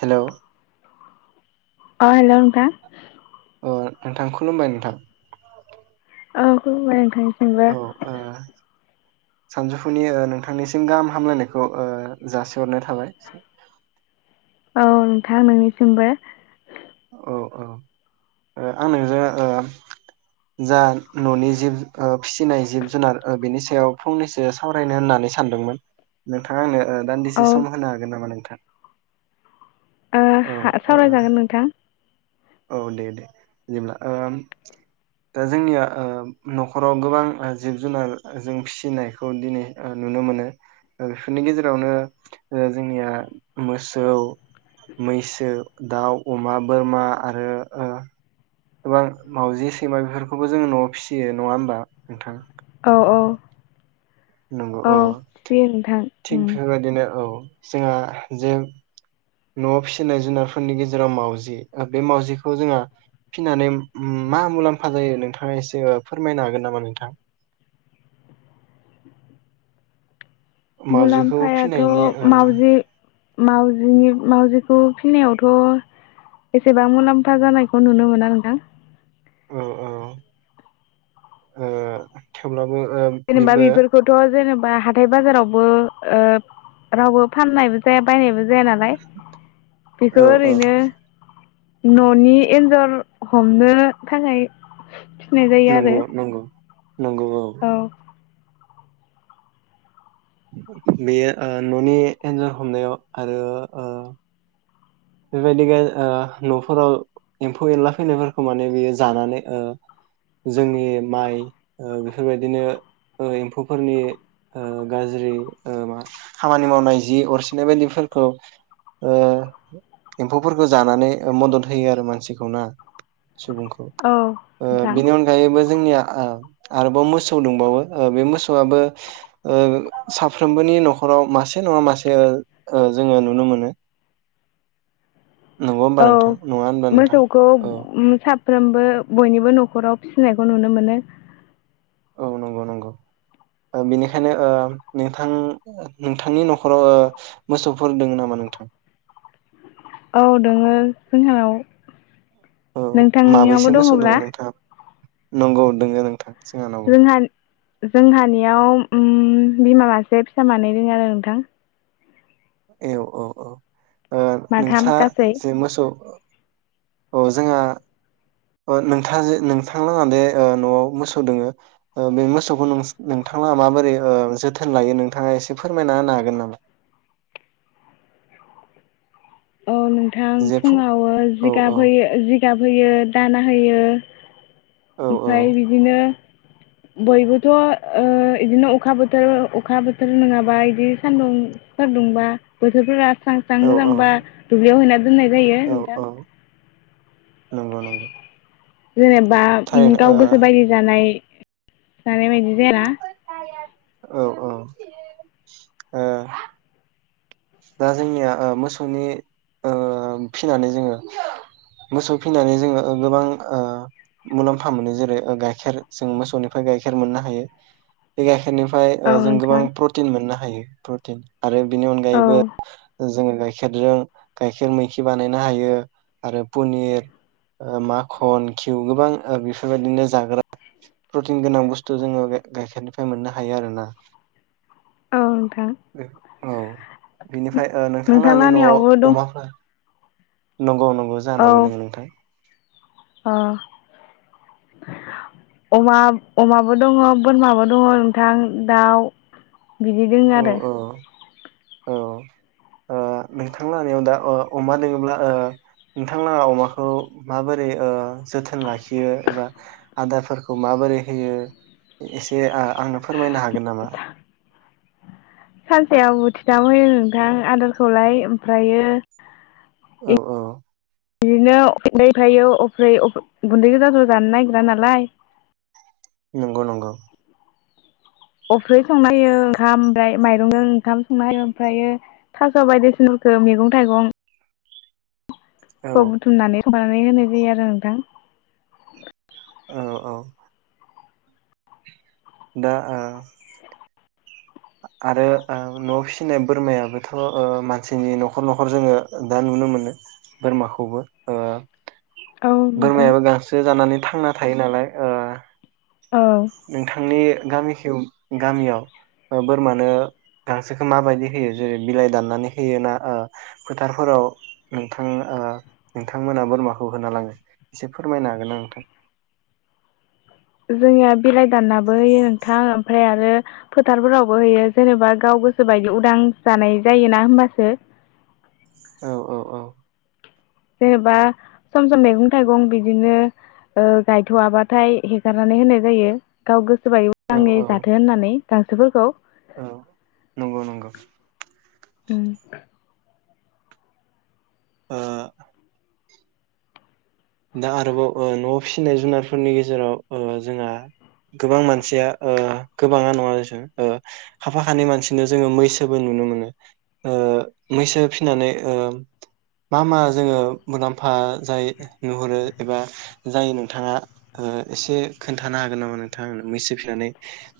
Hello अ hello नोंथां अ नोंथां खुलुमबाय नोंथां औ खुलुमबाय नोंथां औ ओ थांनिसिमबो सानजौफुनि ओ नोंथांनिसिम गाहाम हामलायनायखौ ओ जासिहरनाय थाबाय औ नोंथां नोंनिसिमबो औ औ ओ आं नों ओ जा न'नि जिब ओ फिसिनाय जिब जुनार ओ बिनि सायाव फंनैसो सावरायनो होननानै सानदोंमोन नोंथाङा आंनो ओ दान्दिसे औ सम ओ होनो हागोन नामा नोंथां? ओ औ हा ओ सावरायजागोन नोंथां औ दे दे बिदिब्ला ओम दा जोंनिया ओ न'खराव गोबां ओ जिब जुनार जों फिसिनायखौ दिनै ओ नुनो मोनो बेफोरनि गेजेरावनो जोंनिया मोसौ मैसो दाउ अमा बोरमा आरो ओ गोबां मावजि सैमा बेफोरखौबो जोङो न'आव फिसियो नङा होमबा नोंथां अ अ नंगौ औ उम थिग बेफोरबायदिनो औ जोंहा जे न'आव फिसिनाय जुनारफोरनि गेजेराव मावजि बे मावजिखौ जोंहा फिनानै मा मुलाम्फा जायो नोंथाङा एसे फोरमायनो हागोन नामा नोंथां? मावजिखौ मुलाम्फायाथ' फिनायनि ओ मावउजि मावजि मावजिखौ फिनायावथ' एसेबां मुलाम्फा जानायखौ नुनो मोना नोंथां ओ ओ ओ थेवब्ला जेनेबा बेफोरखौथ' जेने बा हाथाय बाजारावबो ओ रावबो फाननायबो जाया बायनायबो जाय जाया नालाय औ बेखौ औ ओरैनो न'नि एन्जर हमनो थाखाय फिनाय जायो आरो नंगौ नंगौ। नंगौ औ। बेयो ओ न'नि एन्जर हमनायाव आरो ओ बेबायदि गो ओ न'फोराव एम्फौ एनला फैनायफोरखौ माने बियो जानानै ओ जोंनि माइ बेफोरबायदिनो ओ एम्फौफोरनि ओ गाज्रि मा खामानि मावनाय जि अरसिनाय बायदिफोरखौ ओ एम्फौफोरखौ जानानै मदद होयो आरो मानसिखौ ना? सुबुंखौ औ ओ नोंथां बेनि अनगायैबो जोंनिया ओ आरोबाव मोसौ दंबावो ओ बे मोसौआबो ओ साफ्रोमबोनि नखराव मासे नंङा मासे ओ जोंङो नुनो मोनो। नंगौ होमबा औ नोंथां नङा होनबा नोंथां मोसौखौ औ उम सा साफ्रोमबो बयनिबो नखराव फिसिनायखौ नुनो मोनो। औ नंगौ नंगौ ओ बेनिखायनो ओ नोंथां नोंथांनि नखराव ओ मोसौफोर दंङ नामा नोंथां? औ दोंङो जोंहानाव। औ माबैसे नोंथांनियावबो मोसौ दोङो दंङब्ला? नोंथाङा नंगौ दोंङो नोंथां जोंहानावबो जोंहा जोंहानियाव ओम बिमा मासे फिसा मानै दोंङो आरो नोंथां। ए औ औ। ओ माथाम नोंस्रा गासै जे मोसौ औ जोंहा ओ नोंथां जे नोंथांलाहा दे ओ नआव मोसौ दोंङो ओ बे मोसौखौ नोंथांलाहा माबोरै ओ जोथोन लायो नोंथाङा एसे फोरमायना होनो हागोन नामा? औ नोंथां जे फुं फुंङाव ओ औ औ जिगाब होयो जिगाब होयो दाना होयो। औ ओमफ्राय बिदिनो बयबोथ ओ इदिनो अखा बोथोर अखा बोथोर नंङाबा इदि सान्दुंफोर दुंब्ला बोथोरफोरा स्रां स्रां औ औ मोजांबा दुब्लियाव हैनाय दोननाय जायो औ नोंथां औ नंगौ नंगौ [inaudible] जेनेबा ओम थारैनो ओ गाव गोसो बायदि जानाय। जानाय बायदि जायाना औ औ ओ दा जोंनिया ओ मोसौनि ओ फिसिनानै जोंङो मोसौ फिनानै जोंङो ओ गोबां ओ मुलाम्फा मोनो जेरै ओ गाइखेर जों मोसौनिफ्राय गाइखेर मोननो हायो बे गाइ बेनिफ्राय औ जों गोबां नोंथां प्रटिन मोननो हायो। प्रटिन । आरो बेनि अनगायैबो [inaudible] जों गाइखेरजों गायखेर मैखि बानायनो हायो आरो पनिर । ओ माखन घिउ गोबां बेफोरबायदिनो जाग्रा प्रटिन गोनां बुस्थु जोंङो गाइखेरनिफ्राय मोननो हायो आरो ना । औ नोंथां [inaudible] औ । बिनिफ्राय ओ नोंथांआ नोंथां आंनि नआव लाहानियावबो दं अमाफोर नंगौ नंगौ । अ औ जानावबो दोङो नोंथां । अ अमा अमाबो दङ बोरमाबो दङ नोंथां दाउ बिदि दों औ आरो औ औ । ओ नोंथांलानिआव दा ओ अमा दोंङोब्ला ओ नोंथांलाहा अमाखौ माबोरै ओ जोथोन लाखियो एबा आदारफोरखौ माबोरै होयो एसे आ आंनो फोरमायनो हागोन नामा? सानसेयाव बुथि थाम होयो नोंथां आदारखौलाय ओमफ्रायो औ औ । बिदिनो [inaudible] गुन्दै ओमफ्राय अफ्रै गुन्दै गोजा जो जानो नागिरा नालाय । नंगौ नंगौ । अफ्रि संना होयो ओंखाम ओमफ्राय माइरंजों ओंखाम संना होयो ओमफ्रायो थास' बायदिसिनाफोरखौ मैगं थाइगं । औ खौ बुथुमनानै [inaudible] होनाय जायो आरो नोंथां । औ औ । दा ओ आरो ओ न'आव फिसिनाय बोरमायाबोथ' ओ मानसिनि न'खर न'खर जोङो दा नुनो मोनो बोरमाखौबो ओ औ नोंथां बोरमायाबो गांसो जानानै थांना थायो नालाय ओ औ नोंथांनि गामिखौ गामियाव ओ बोरमानो गांसोखौ माबायदि होयो जेरै बिलाइ दाननानै होयो ना ओ फोथारफोराव नोंथां ओ नोंथांमोना बोरमाखौ होना लाङो एसे फोरमायनो हागोन ना नोंथां? जोंनिया बिलाइ दाननाबो होयो नोंथां ओमफ्राय आरो फोथारफोरावबो होयो जेनेबा गाव गोसोबायदि उदां जानाय जायोना होमबासो । औ औ औ । जेनेबा सम सम मैगं थाइगं बिदिनो ओ गायथ'आबाथाय हेगारनानै होनाय जायो गाव गोसोबायदि औ उदाङै औ जाथो होननानै गांसोफोरखौ । औ नंगौ नंगौ । ओं । ओ दा आरोबाव ओ न'आव फिसिनाय जुनारफोरनि गेजेराव ओ जोंहा गोबां मानसिया ओ गोबाङा नङा देसं ओ खाफाखानै मानसिनाव जोङो मैसोबो नुनो मोनो ओ मैसो फिसिनानै ओ मा मा जोङो मुलाम्फा जायो नुहुरो एबा जायो नोंथाङा ओ एसे खोन्थानो हागोन नामा नोंथां आंनो मैसो फिसिनानै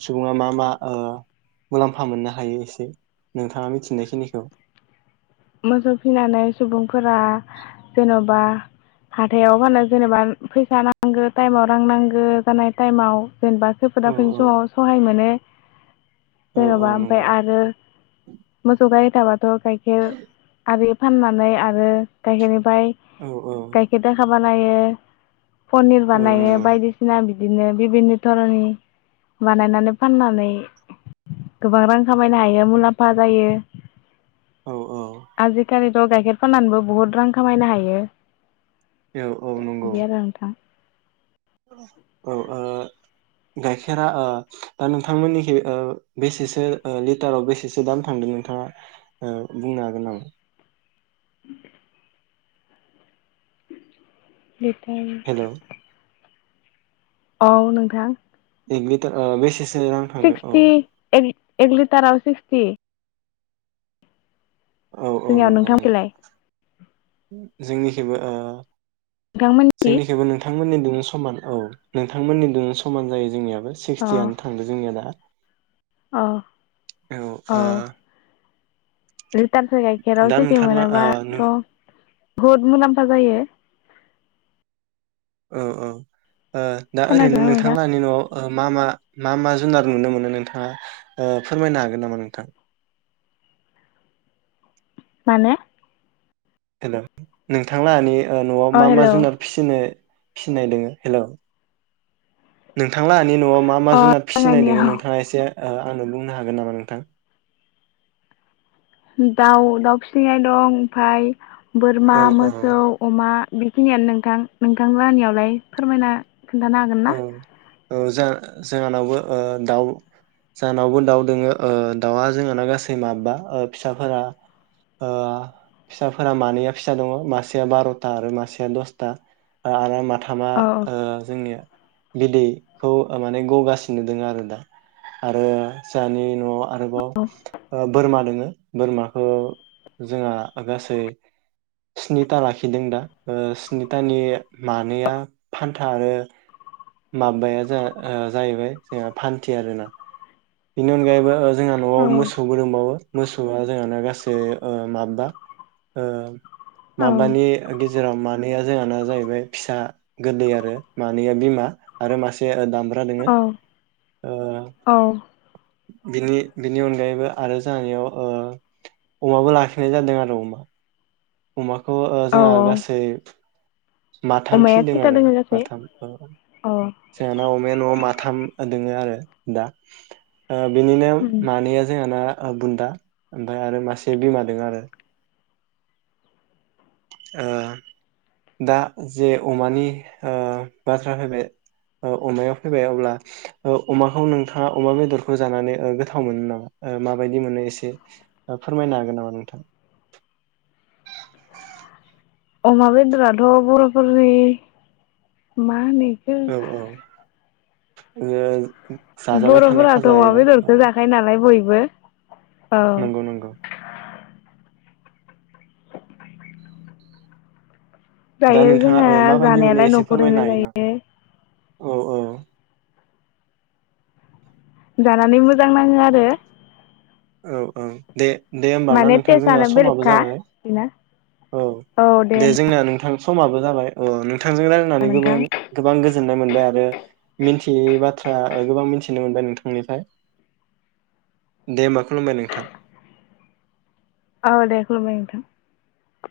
सुबुङा मा मा ओ मुलाम्फा मोननो हायो एसे नोंथाङा मिथिनाय खिनिखौ । मोसौ फिनानै सुबुंफोरा जेन'बा हाथायाव फानो जेनेबा फैसा नांगौ टाइमाव रां नांगौ जानाय टाइमाव जेन'बा खैफोद औ आफोदनि औ समाव सहाय मोनो । औ औ जेन'बा ओमफ्राय नंगौ आरो मोसौ गाय दाबा द' गाइखेर आरि फाननानै आरो गाइखेर फाय औ औ गायखेर दाखा बानायो । पनिर औ बानायो नंगौ बायदिसिना बिब दिनो बिभिन्न धरननि बानायनानै फाननानै गोबां रां खामायनो हायो मुलाम्फा जायो । औ स' गाइखेर फाननानैबो बहुद रां खामायनो हायो । औ-औ नंगौ । औ ओ गाइखेरा ओ दा नोंथांमोननिखै ओ बेसेसो ओ लिटाराव बेसेसो दाम थांदों नोंथाङा ओ बुंनो हागोन नामा? लिटार हेलौ औ नोंथां । एग लिटारा बिसेसो सिक्सटि एग । एक लिटाराव सिक्सटि । औ औ जोंनियाव नोंथां खैलाय? जोंनि खैबो ओ? नोंथां मोनथि नोंथांमोननि दोंनो समान औ नोंथांमोननि दोंनो समान जायो जोंनिया । बो अ सिक्सटियानो थांदों जोंनिया दा । औ । औ आ रिटारसे गाइखेराव सिक्सटि ओ मोनाबाथ नों बुहुद मुलाम्फा जायो । औ-औ । ओ दा ओरैनो खोनादोंना नोंथां नोंथांलाहानि न'आव ओ मा-मा मा-मा जुनार नुनो मोनो नोंथाङा ओ फोरमायनो हागोन नामा नोंथां? माने? हेलौ नोंथांलाहानि ओ न'आव अ मा-मा हेलौ जुनार फिसिनो फिनाय दोङो हेलौ नों थांलाहानि न'आव मा-मा अ जुनाद फिसिनाय दङ जोंहानियाव नोंथाङा एसे ओ आंनो बुंनो हागोन नामा नोंथां? दाउ दाउ फिसिनाय दं ओमफाय बोरमा औ औ मोसौ अमा बेखिनियानो नोंथां नोंथां लाहानियावलाय फोरमायना खोन्थानो हागोन ना? औ औ जा जहानावबो ओ दाउ जहानावबो दाउ दङो ओ दाउआ जोंहाना गासै माबबा ओ फिसाफोरा ओ फिसाफोरा मानैया फिसा दङ मासेया बार'था आरो मासेया दसथा ओ आरो मा थामा औ ओ जोंनिया बिदैखौ माने गगासिनो दङ आरो दा आरो जोंहानि न'आ आरोबाव ओ बोरमा दोङो । बोरमाखौ जोंहा गासै स्निथा लाखिदों दा ओ स्निथानि मानैया फान्था आरो माबाया जोहा ओ जाहैबाय जोंहा फान्थि आरो ना । बिनि अनगायैबो ओ जोंहा न'आव औ मोसौ दंबावो । मोसौआ जोंहाना गासै ओ माबबा ।ओ - औ माबानि जेराव मानैया जोंहाना जाहैबाय फिसा गोदै आरो मानैया बिमा आरो मासे दामब औ [unintelligible] औ। बिनि बिनि अनगायैबो आरो जोहानियाव ओ अमाबो लाखिनाय जादों आरो अमा। अमा। खौ ओ औ जोंहा गासै माथाम अमाया फिनदों खैथा आरो दोङो गासै? माथाम औ अ जोंहाना अमाया न'आव मा थाम दङो आरो दा। ओ बिनिनो मानैया जोंहाना ओ बुन्दा ओमफ्राय आरो मासे बिमा दों आरो। ओ दा जे अमानि ओ बाथ्रा फैबाय ओ अमाया फैबाय अब्ला ओ अमाखौ नोंथाङा अमा बेदरखौ जानानै ओ गोथाव मोनो नामा ओ माबायदि मोनो एसे ओ फोरमायनो हागोन नामा नोंथाङा। अमा बेदराथ' बर'फोरनि मा होनो इखो औ औ। [unintelligible] जाजाबाय थानाय बर'फोराथ' खाजा अमा एबा बेदरखौ जाखायो नालाय बय बो। नंगौ नंगौ। दा जायो नोंथाङा जोंहा ओ माबायदि मोनो जानायालाय एसे फोरमायनो न'खरैनो हायो ना जायो। औ औ। जानानै मोजां नाङो आरो। औ औ दे। दे होमबा ना माने नोंथां थेस जोंना आनो बेलग समाबो खा जाबाय बिना। औ दे जोंना नोंथां। समाबो जाबाय अ नों थांजों रायलायनानै गोबां नोंथां गोबां गोजोननाय मोनबाय आरो मि [unintelligible] बाथ्रा ओ गोबां मिन्थिनो मोनबाय नोंथांनिफाय दे होमबा खुलुमबाय नोंथां। औ दे खुलुमबाय नोंथां।